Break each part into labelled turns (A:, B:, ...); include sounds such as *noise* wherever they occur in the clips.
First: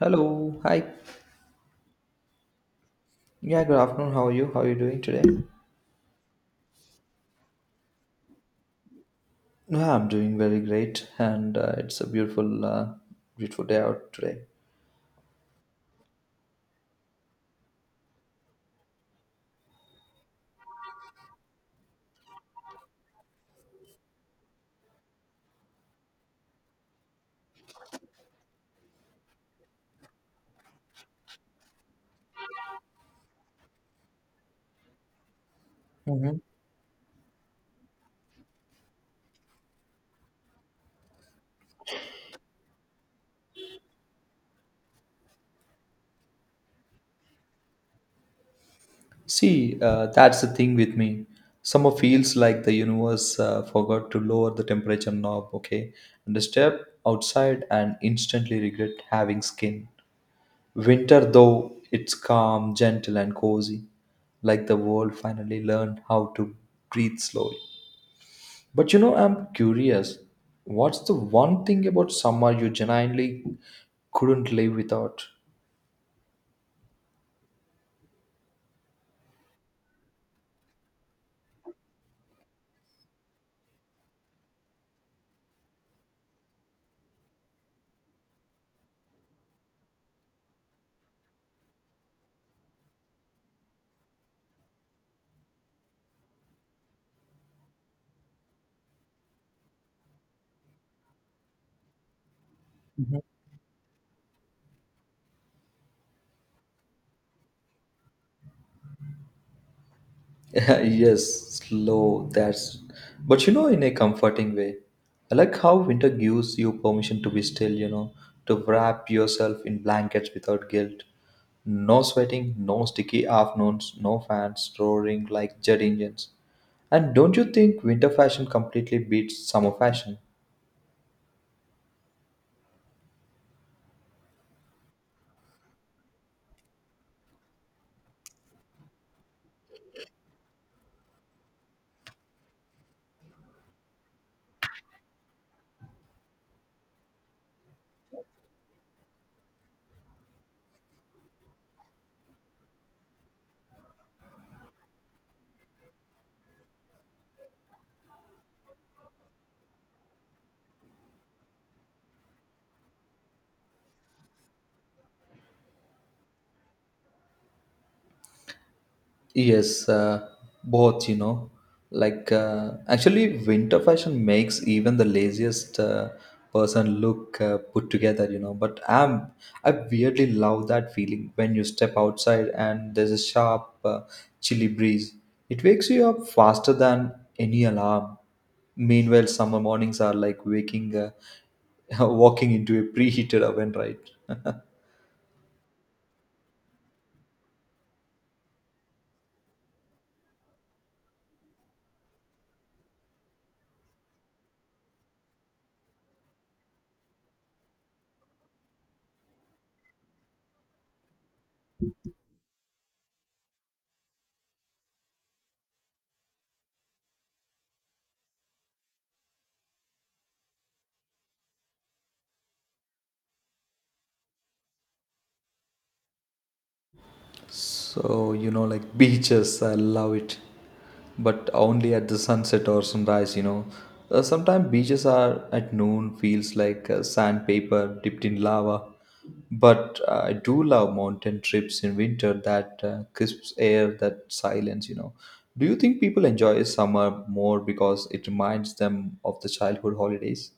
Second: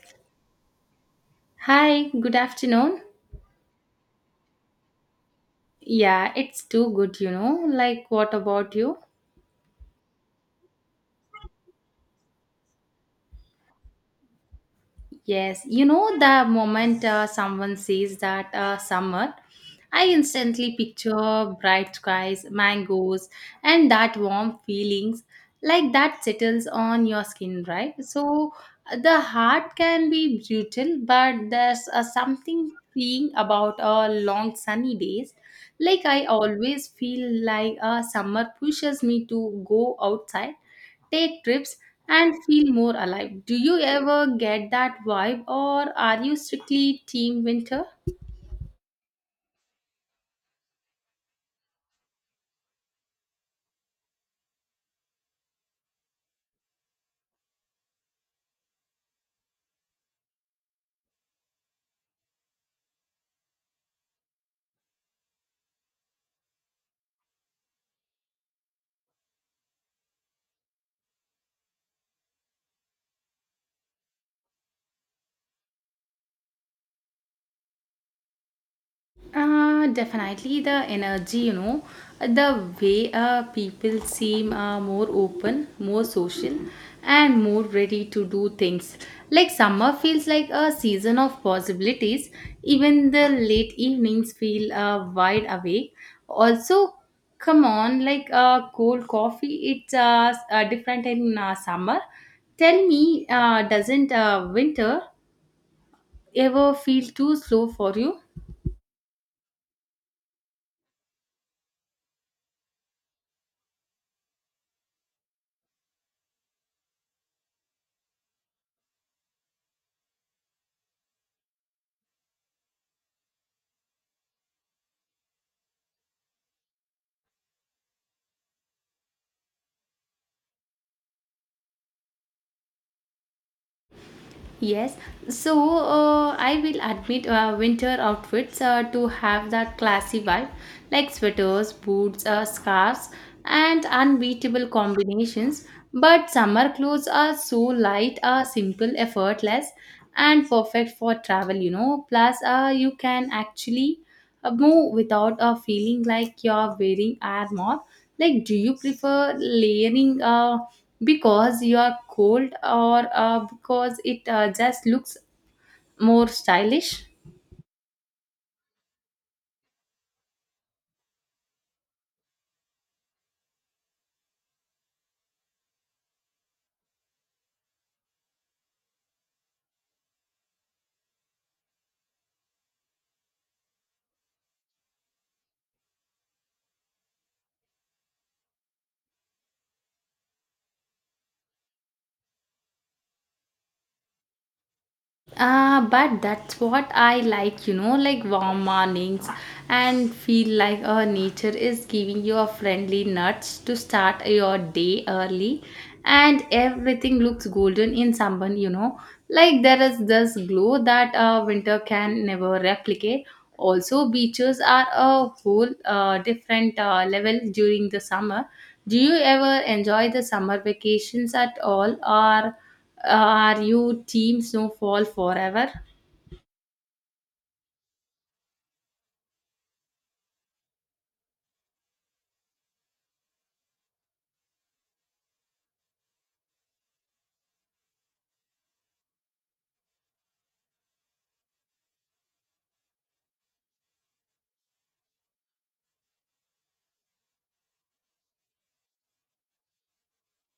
A: Hello, hi.
B: Hi, good afternoon.
A: Yeah, good afternoon. How are you? How are you doing today?
B: Yeah, it's too good, you know. Like, what about you?
A: Yeah, I'm doing very great, and it's a beautiful, beautiful day out today.
B: Yes, you know, the moment someone says that summer, I instantly picture bright skies, mangoes, and that warm feelings like that settles on your skin, right? So the heart can be brutal, but there's something freeing about long sunny days. Like I
A: Hmm.
B: always feel like summer pushes me to go outside take trips, and feel more alive. Do you ever get that vibe, or are you strictly team winter?
A: See, that's the thing with me. Summer feels like the universe forgot to lower the temperature knob. Okay, and the step outside and instantly regret having skin. Winter, though, it's calm, gentle, and cozy, like the world finally learned how to breathe slowly. But you know, I'm curious, what's the one thing about summer you genuinely couldn't live without?
B: Definitely the energy, you know, the way people seem more open, more social, and more ready to do things. Like summer feels like a season of possibilities, even the late evenings feel wide awake. Also, come on, like cold coffee, it's different in summer. Tell
A: Mhm.
B: me, doesn't winter ever feel too slow for you?
A: *laughs* Yes, slow, that's. But you know, in a comforting way. I like how winter gives you permission to be still, you know, to wrap yourself in blankets without guilt. No sweating, no sticky afternoons, no fans roaring like jet engines. And don't you think winter fashion completely beats summer fashion?
B: Yes, so I will admit winter outfits to have that classy vibe, like sweaters, boots, scarves, and unbeatable combinations. But summer clothes are so light, simple, effortless, and perfect for travel, you know. Plus, you can actually move without a feeling like you're wearing armor like do you prefer layering because you are cold or because it just looks more stylish.
A: Yes, both, you know. Like, actually, winter fashion makes even the laziest person look put together, you know. I weirdly love that feeling when you step outside and there's a sharp, chilly breeze. It wakes you up faster than any alarm. Meanwhile, summer mornings are like *laughs* walking into a preheated oven, right? *laughs*
B: Ah, but that's what I like, you know, like warm mornings and feel like oh, nature is giving you a friendly nudge to start your day early and everything looks golden in someone, you know. Like there is this glow that winter can never replicate. Also, beaches are a whole different level during the summer. Do you ever enjoy the summer vacations at all, or are you team snowfall forever?
A: So, you know, like beaches, I love it, but only at the sunset or sunrise, you know. Sometimes beaches are at noon, feels like sandpaper dipped in lava. But I do love mountain trips in winter, that crisp air, that silence, you know. Do you think people enjoy summer more because it reminds them of the childhood holidays?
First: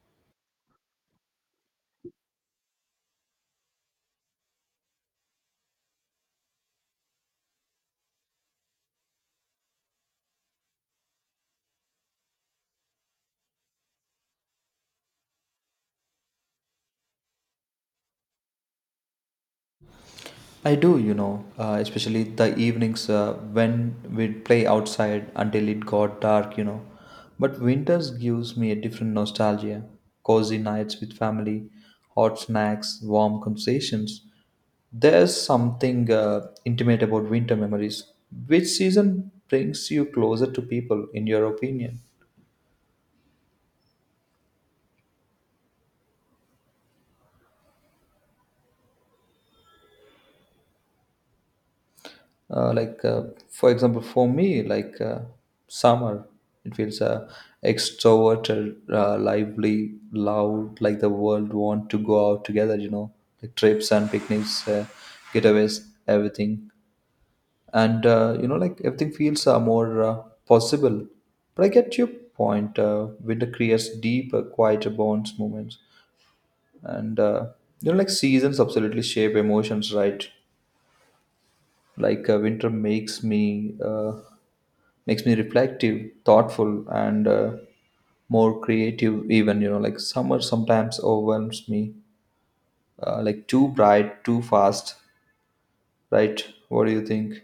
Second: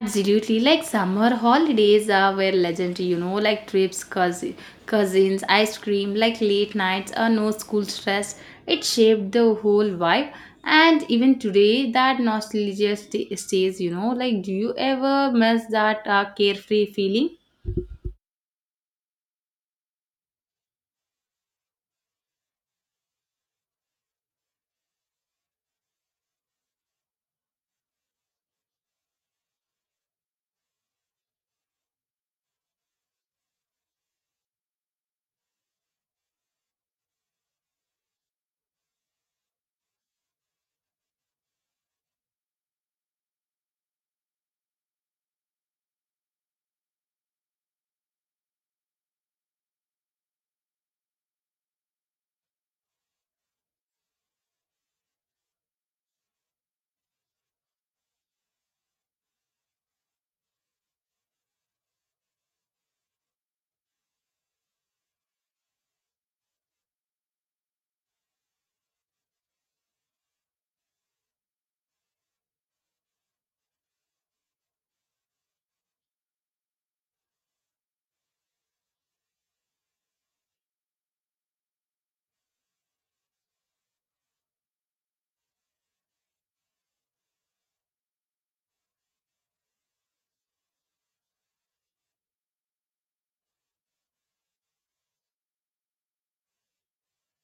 B: Absolutely, like summer holidays are were legendary, you know, like trips, cousin, cousins, ice cream, like late nights, or no school stress. It shaped the whole vibe, and even today, that nostalgia stays, you know. Like, do you ever miss that carefree feeling?
A: I do, you know, especially the evenings when we'd play outside until it got dark, you know. But winters gives me a different nostalgia. Cozy nights with family, hot snacks, warm conversations. There's something intimate about winter memories. Which season brings you closer to people, in your opinion? uh, like uh, for example for me summer, it feels extroverted, lively, loud, like the world want to go out together, you know, like trips and picnics, getaways, everything. And you know, like everything feels more possible. But I get your point, winter creates deeper, quieter bonds moments. And you know, like seasons absolutely shape emotions, right? Like winter makes me reflective, thoughtful, and more creative. Even you know, like summer sometimes overwhelms me, like too bright, too fast. Right? What do you think?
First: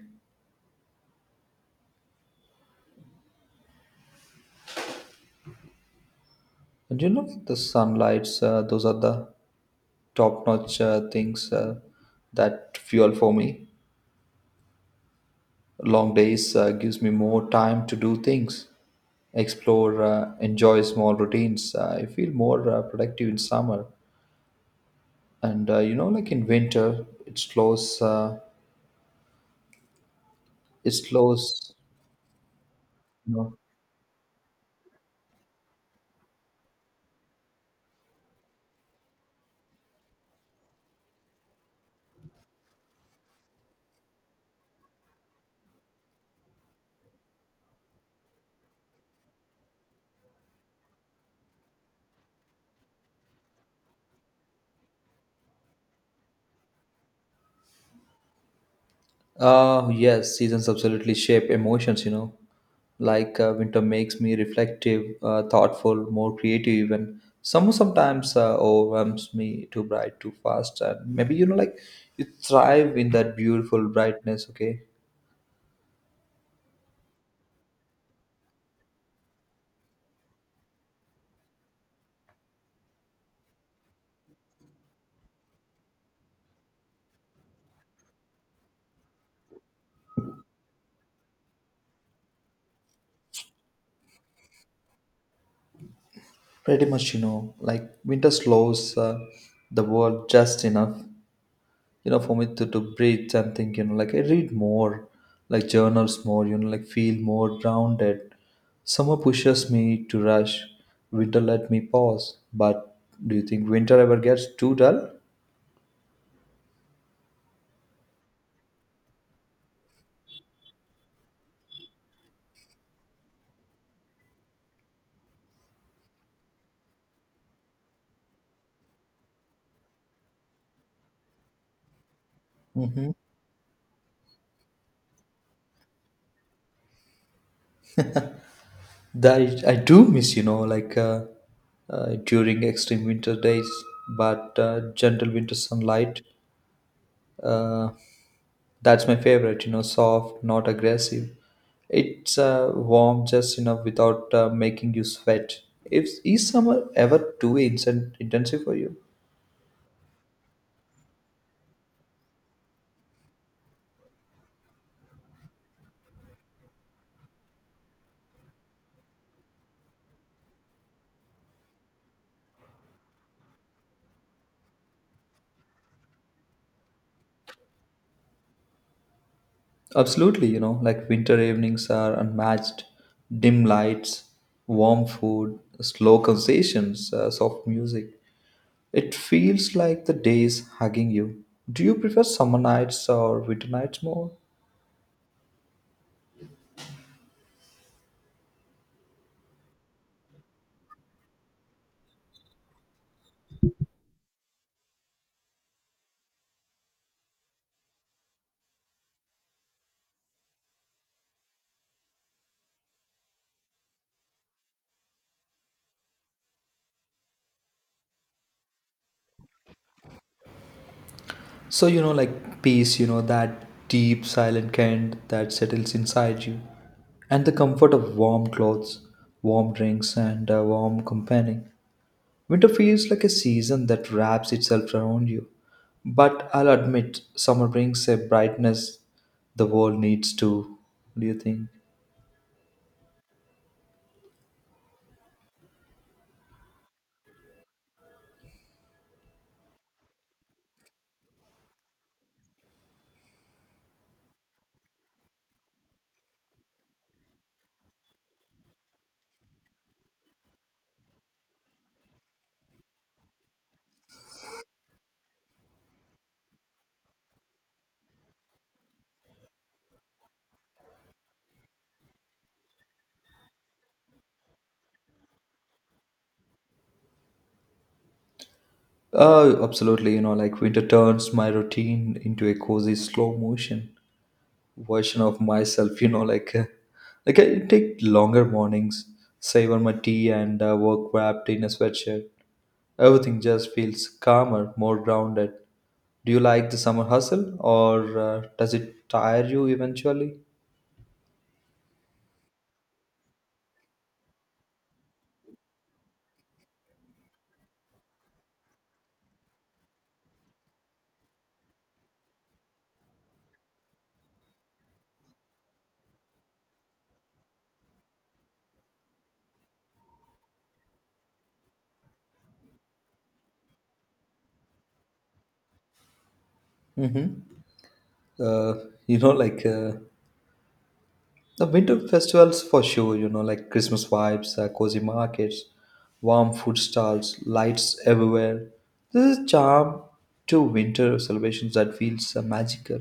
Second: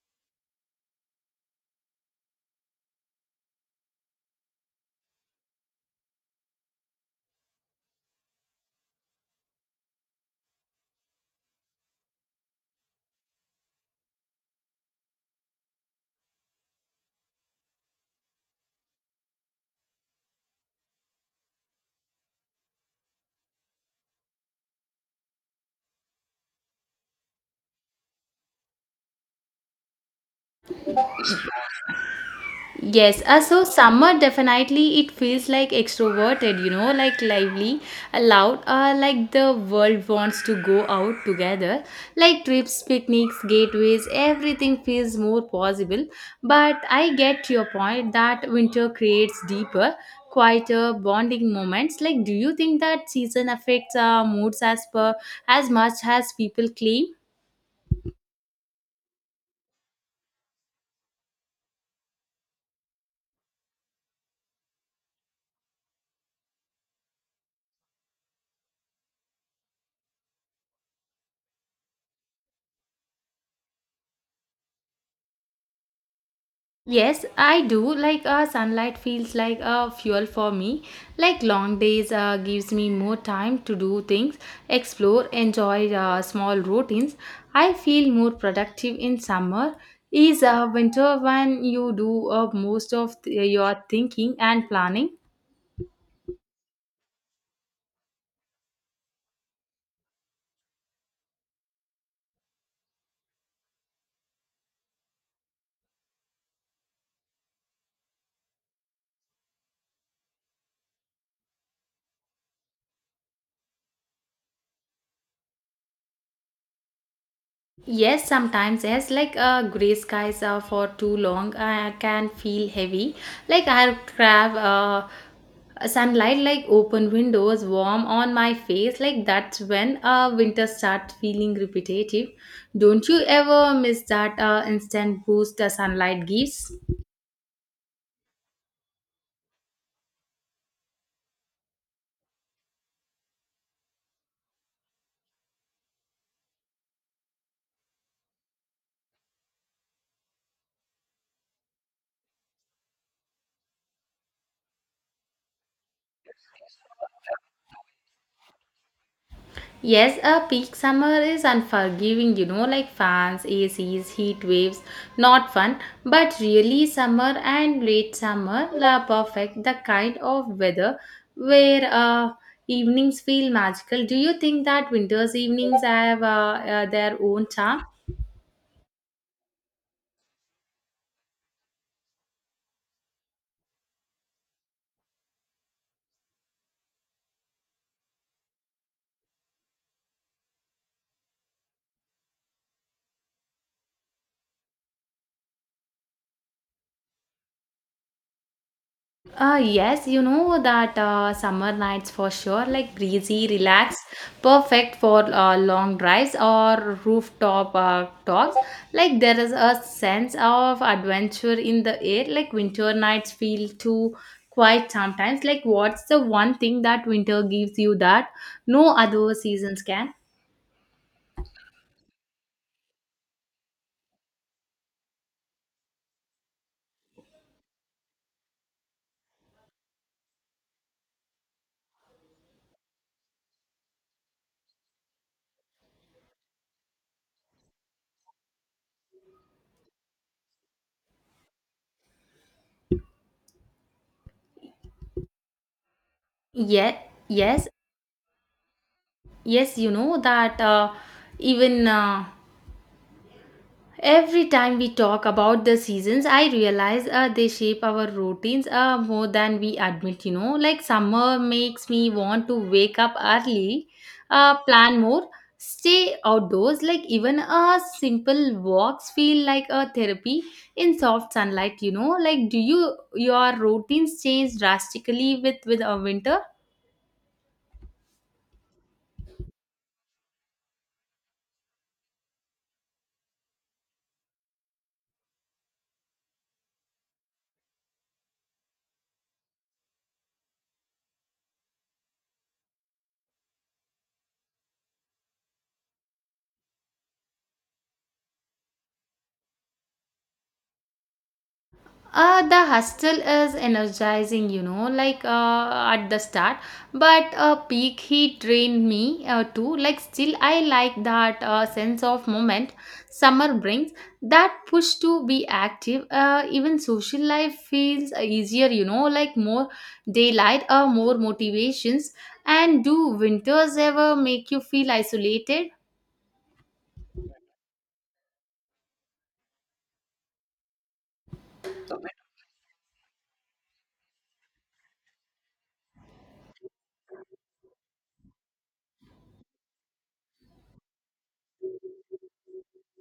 A: And you know, the sunlights. Those are the top-notch things that fuel for me. Long days gives me more time to do things, explore, enjoy small routines. I feel more productive in summer. And you know, like in winter it slows,
B: Yes,
A: you know.
B: so summer definitely it feels like extroverted, you know, like lively, loud, like the world wants to go out together. Like trips, picnics, gateways, everything feels more possible. But I get your point that winter creates deeper, quieter bonding moments. Like, do you think that season affects our moods as per as much as people claim?
A: Uh, yes, seasons absolutely shape emotions, you know, like winter makes me reflective, thoughtful, more creative. Even summer sometimes overwhelms me, too bright, too fast. And maybe, you know, like you thrive in that beautiful brightness. Okay,
B: Yes, I do. Like sunlight feels like a fuel for me. Like long days gives me more time to do things, explore, enjoy small routines. I feel more productive in summer. Is winter when you do most of your thinking and planning.
A: pretty much, you know, like winter slows the world just enough, you know, for me to breathe and think, you know, like I read more, like journals more, you know, like feel more grounded. Summer pushes me to rush, winter let me pause. But do you think winter ever gets too dull?
B: Yes, sometimes yes, like gray skies for too long I can feel heavy. Like I grab sunlight, like open windows, warm on my face. Like that's when winter starts feeling repetitive. Don't
A: Mhm.
B: you ever miss that instant boost the sunlight gives?
A: That I do miss, you know, during extreme winter days. But gentle winter sunlight, uh, that's my favorite, you know, soft, not aggressive. It's warm, just, you know, without making you sweat. If, is summer ever too instant, intensive for you?
B: Yes, a peak summer is unforgiving, you know, like fans, ACs, heat waves, not fun, but really summer and late summer are perfect, the kind of weather where evenings feel magical. Do you think that winter's evenings have their own charm?
A: Absolutely, you know, like winter evenings are unmatched. Dim lights, warm food, slow conversations, soft music. It feels like the day is hugging you. Do you prefer summer nights or winter nights more?
B: Yes, you know that summer nights for sure, like breezy, relaxed, perfect for long drives or rooftop talks. Like there is a sense of adventure in the air. Like winter nights feel too quiet sometimes. Like what's the one thing that winter gives you that no other seasons can?
A: So, you know, like peace, you know, that deep, silent kind that settles inside you, and the comfort of warm clothes, warm drinks, and a warm company. Winter feels like a season that wraps itself around you. But I'll admit, summer brings a brightness the world needs too. What do you think?
B: Yeah, yes, yes, you know that even. Every time we talk about the seasons, I realize they shape our routines more than we admit, you know. Like summer makes me want to wake up early, plan more, stay outdoors. Like even a simple walks feel like a therapy in soft sunlight, you know. Like do you your routines change drastically with a winter?
A: Oh, absolutely. You know, like winter turns my routine into a cozy slow motion version of myself, you know, like I take longer mornings, savor my tea and work wrapped in a sweatshirt. Everything just feels calmer, more grounded. Do you like the summer hustle, or does it tire you eventually?
B: The hustle is energizing, you know, like at the start, but peak heat drained me too. Like, still, I like that sense of moment summer brings that push to be active. Even social life feels easier, you know, like more daylight, more motivations. And do winters ever make you feel isolated?
A: Mm-hmm. uh, you know like uh, the winter festivals for sure, you know, like Christmas vibes, cozy markets, warm food stalls, lights everywhere. This is charm to winter celebrations that feels magical.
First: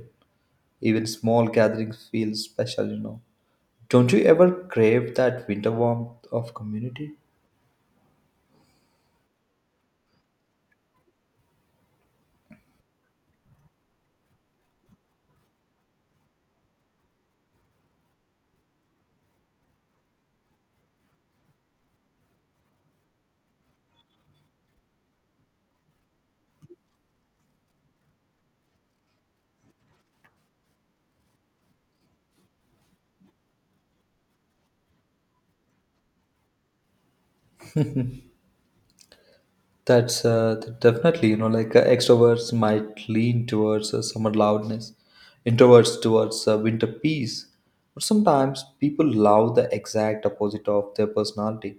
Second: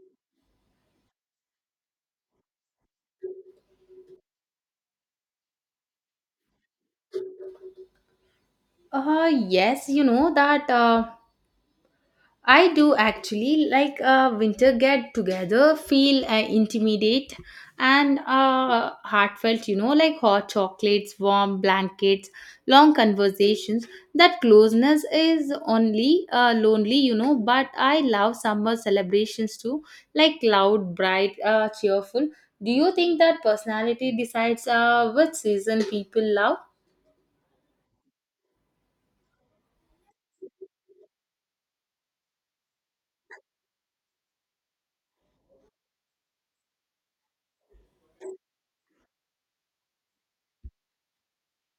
A: Even small gatherings feel special, you know. Don't you ever crave that winter warmth of community?
B: Yes, you know that. I do actually like a winter get together, feel intimidate and heartfelt, you know, like hot chocolates, warm blankets, long conversations. That closeness is only lonely, you know, but I love summer celebrations too, like loud, bright, cheerful. Do you think that personality decides which season people love?
A: That's definitely, you know, like extroverts might lean towards summer loudness, introverts towards winter peace. But sometimes people love the exact opposite of their personality.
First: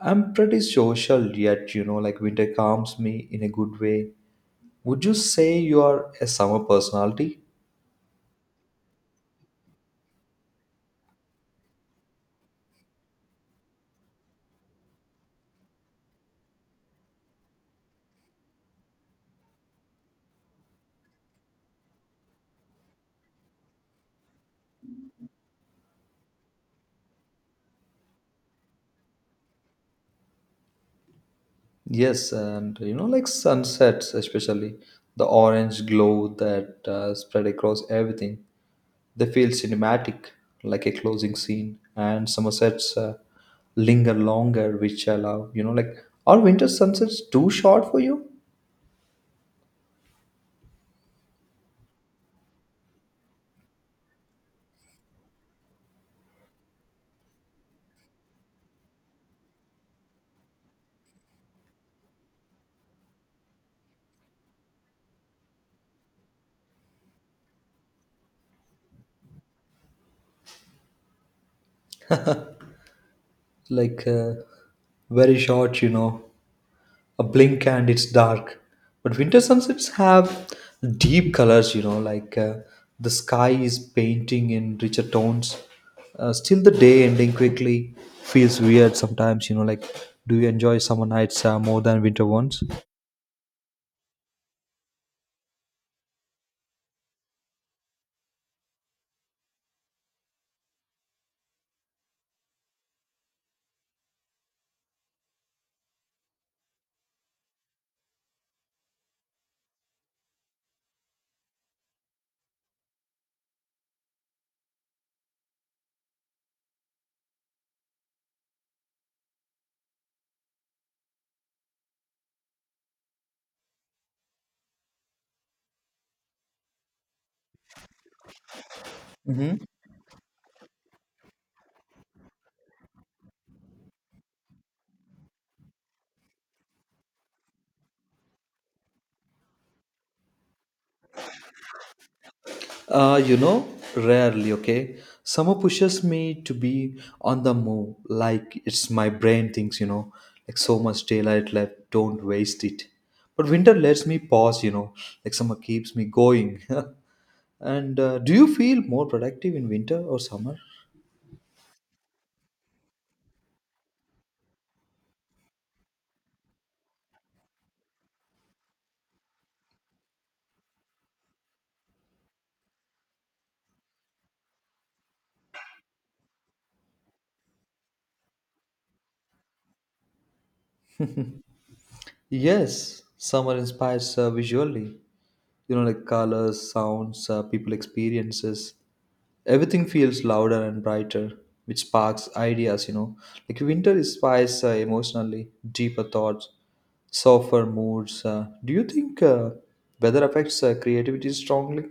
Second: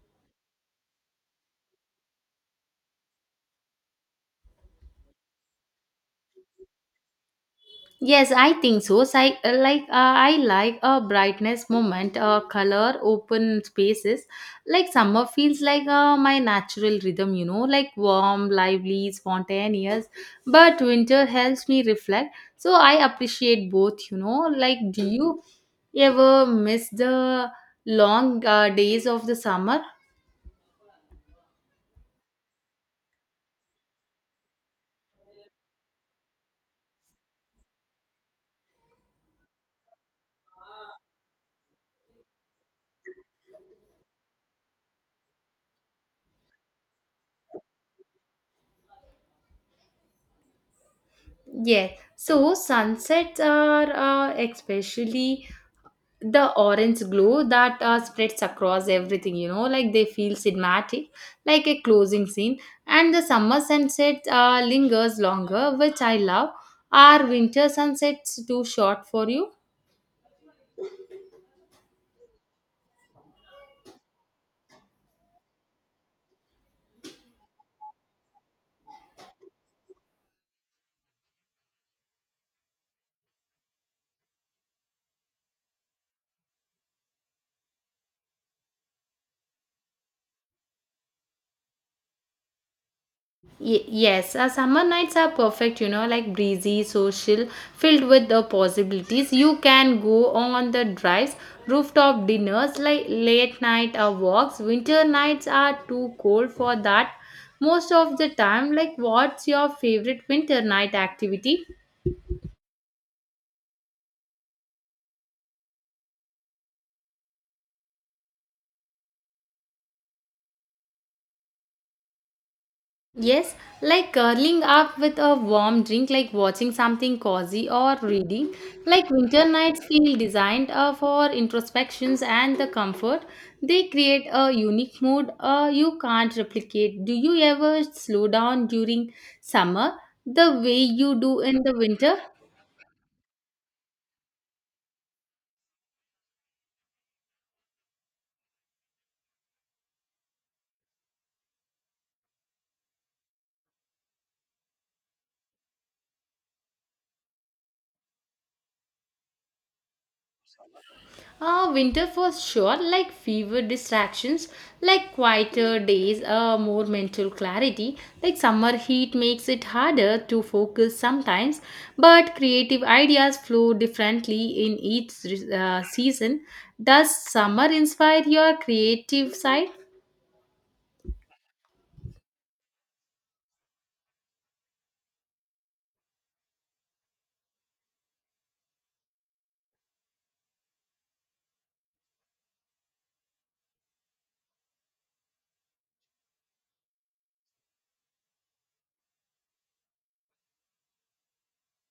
A: I'm pretty social, yet, you know, like winter calms me in a good way. Would you say you are a summer personality?
B: Yes, I think so. So I I like a brightness moment, color, open spaces. Like summer feels like my natural rhythm, you know, like warm, lively, spontaneous. But winter helps me reflect. So I appreciate both, you know. Like, do you ever miss the long days of the summer?
A: Yes, and you know, like sunsets, especially the orange glow that spread across everything, they feel cinematic, like a closing scene. And summer sets linger longer, which I love. You know, like are winter sunsets too short for you?
B: Yes. So sunsets are especially the orange glow that spreads across everything, you know, like they feel cinematic, like a closing scene. And the summer sunset lingers longer, which I love. Are winter sunsets too short for you?
A: Like uh, very short, you know. A blink and it's dark. But winter sunsets have deep colors, you know, like the sky is painting in richer tones. Still, the day ending quickly feels weird sometimes, you know, like do you enjoy summer nights more than winter ones?
B: Yes, summer nights are perfect, you know, like breezy, social, filled with the possibilities. You can go on the drives, rooftop dinners, like late night walks. Winter nights are too cold for that most of the time. Like, what's your favorite winter night activity? Yes, like curling up with a warm drink, like watching something cozy or reading. Like winter nights feel designed for introspections and the comfort. They create a unique mood you can't replicate. Do you ever slow down during summer the way you do in the winter?
A: You know, rarely, okay? Summer pushes me to be on the move. Like, it's my brain thinks, you know, like so much daylight left, don't waste it. But winter lets me pause, you know, like summer keeps me going. *laughs* And do you feel more productive in winter or summer?
B: Winter for sure, like fewer distractions, like quieter days, more mental clarity. Like summer heat makes it harder to focus sometimes, but creative ideas flow differently in each season. Does summer inspire your creative side?
A: Yes, summer inspires visually, you know, like colors, sounds, people experiences. Everything feels louder and brighter, which sparks ideas, you know. Like winter inspires emotionally, deeper thoughts, softer moods. Uh, do you think weather affects creativity strongly?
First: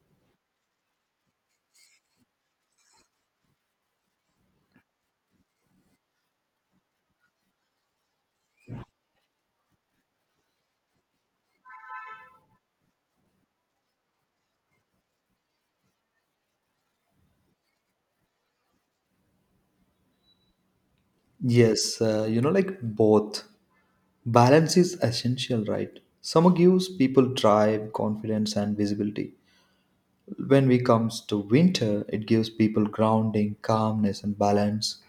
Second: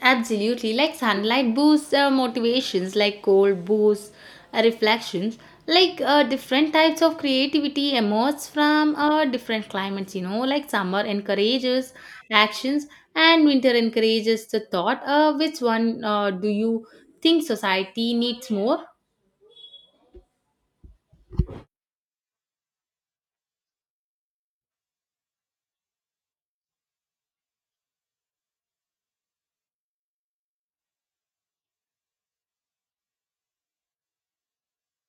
B: Absolutely, like sunlight boosts motivations, like cold boosts reflections. Like different types of creativity emerge from different climates, you know, like summer encourages actions and winter encourages the thought. Which one do you think society needs more?
A: Yes, you know, like both, balance is essential, right? Summer gives people drive, confidence, and visibility. When we comes to winter, it gives people grounding, calmness, and balance.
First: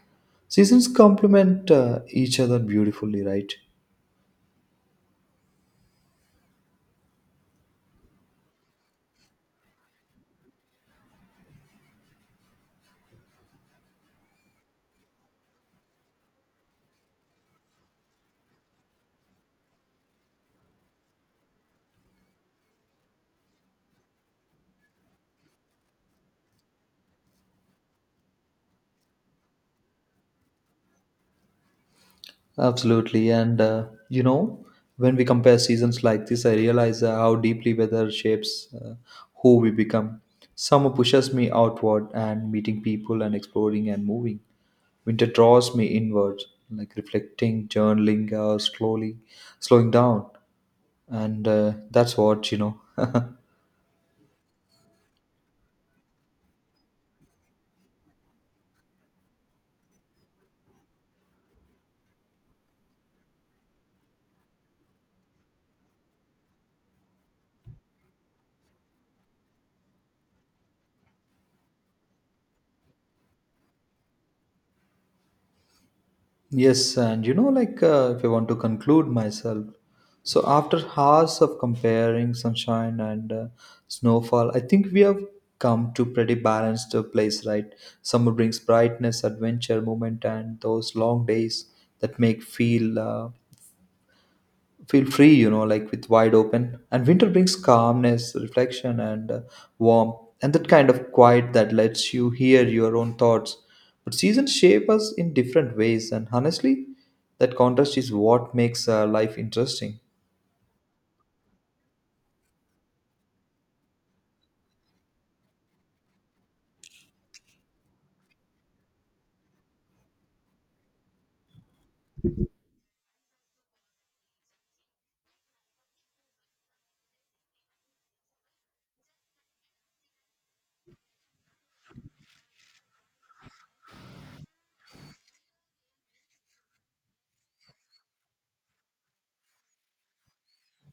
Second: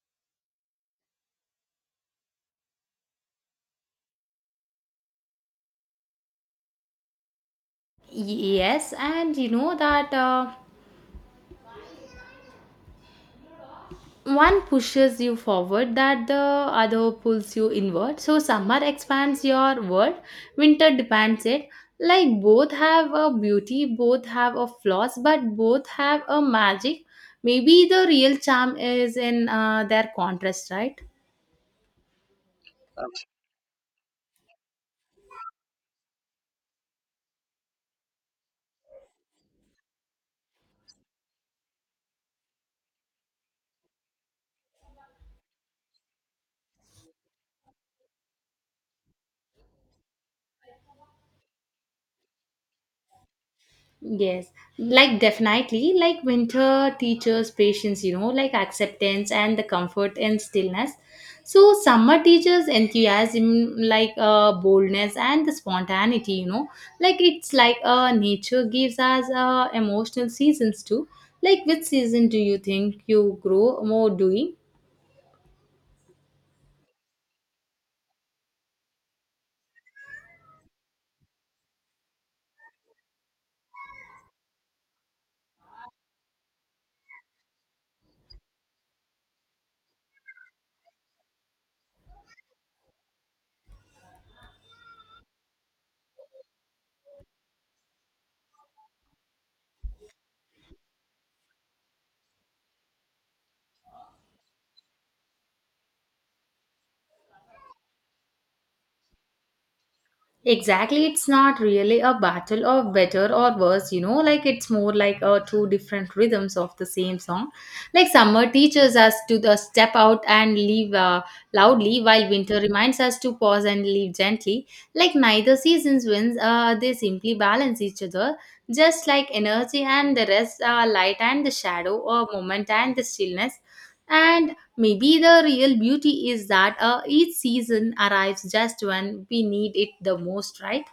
A: Seasons complement each other beautifully, right?
B: Yes, and you know that. One pushes you forward that the other pulls you inward, so summer expands your world, winter demands it. Like both have a beauty, both have a flaws, but both have a magic. Maybe the real charm is in their contrast, right?
A: Absolutely. And, you know, when we compare seasons like this, I realize how deeply weather shapes who we become. Summer pushes me outward and meeting people and exploring and moving. Winter draws me inward, like reflecting, journaling, slowly, slowing down. And that's what, you know. *laughs*
B: Yes, like definitely, like winter teaches patience, you know, like acceptance and the comfort and stillness. So summer teaches enthusiasm, like boldness and the spontaneity, you know, like it's like nature gives us emotional seasons too. Like which season do you think you grow more doing?
A: Yes, and you know, like if I want to conclude myself, so after hours of comparing sunshine and snowfall, I think we have come to pretty balanced place, right? Summer brings brightness, adventure, movement, and those long days that make feel free, you know, like with wide open. And winter brings calmness, reflection, and warmth, and that kind of quiet that lets you hear your own thoughts. But seasons shape us in different ways, and honestly, that contrast is what makes life interesting.
B: Exactly, it's not really a battle of better or worse, you know, like it's more like two different rhythms of the same song. Like summer teaches us to the step out and leave loudly, while winter reminds us to pause and leave gently. Like neither seasons wins, they simply balance each other, just like energy and the rest, light and the shadow, or moment and the stillness. And maybe the real beauty is that each season arrives just when we need it the most, right?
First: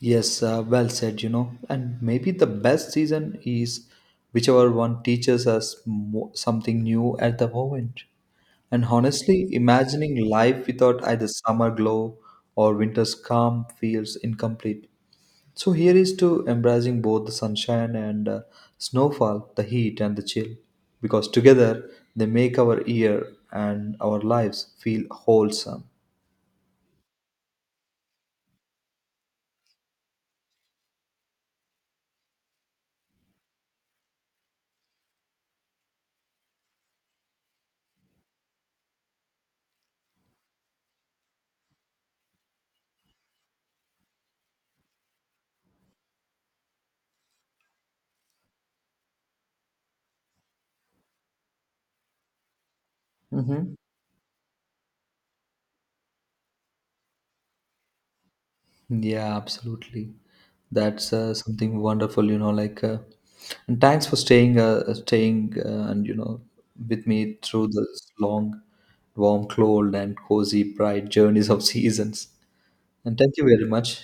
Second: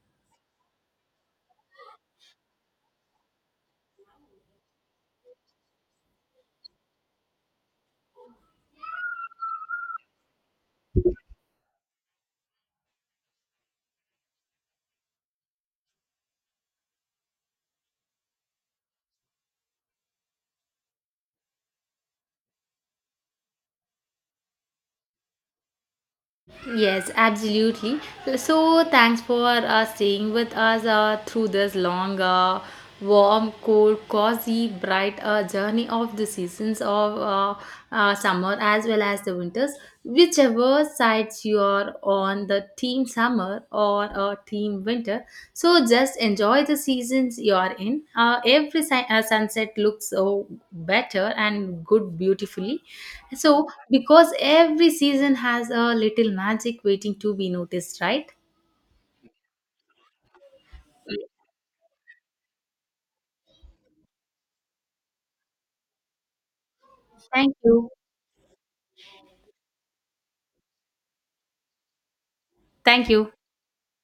A: Yes, well said, you know. And maybe the best season is whichever one teaches us something new at the moment. And honestly, imagining life without either summer glow or winter's calm feels incomplete. So here is to embracing both the sunshine and snowfall, the heat and the chill, because together they make our year and our lives feel wholesome.
B: Yes, absolutely. So, thanks for staying with us through this long, warm, cold, cozy, bright journey of the seasons of summer as well as the winters. Whichever sides you are on, the team summer or a team winter. So just enjoy the seasons you are in. Every sunset looks so better and good beautifully. So
A: Mhm.
B: because every season has a little magic waiting to be noticed, right?
A: Yeah, absolutely. That's something wonderful, you know. Like, and thanks for staying, and you know, with me
B: Thank
A: through
B: you.
A: this long, warm, cold, and cozy, bright journeys of *laughs* seasons.
B: Thank
A: And
B: you.
A: thank you very much.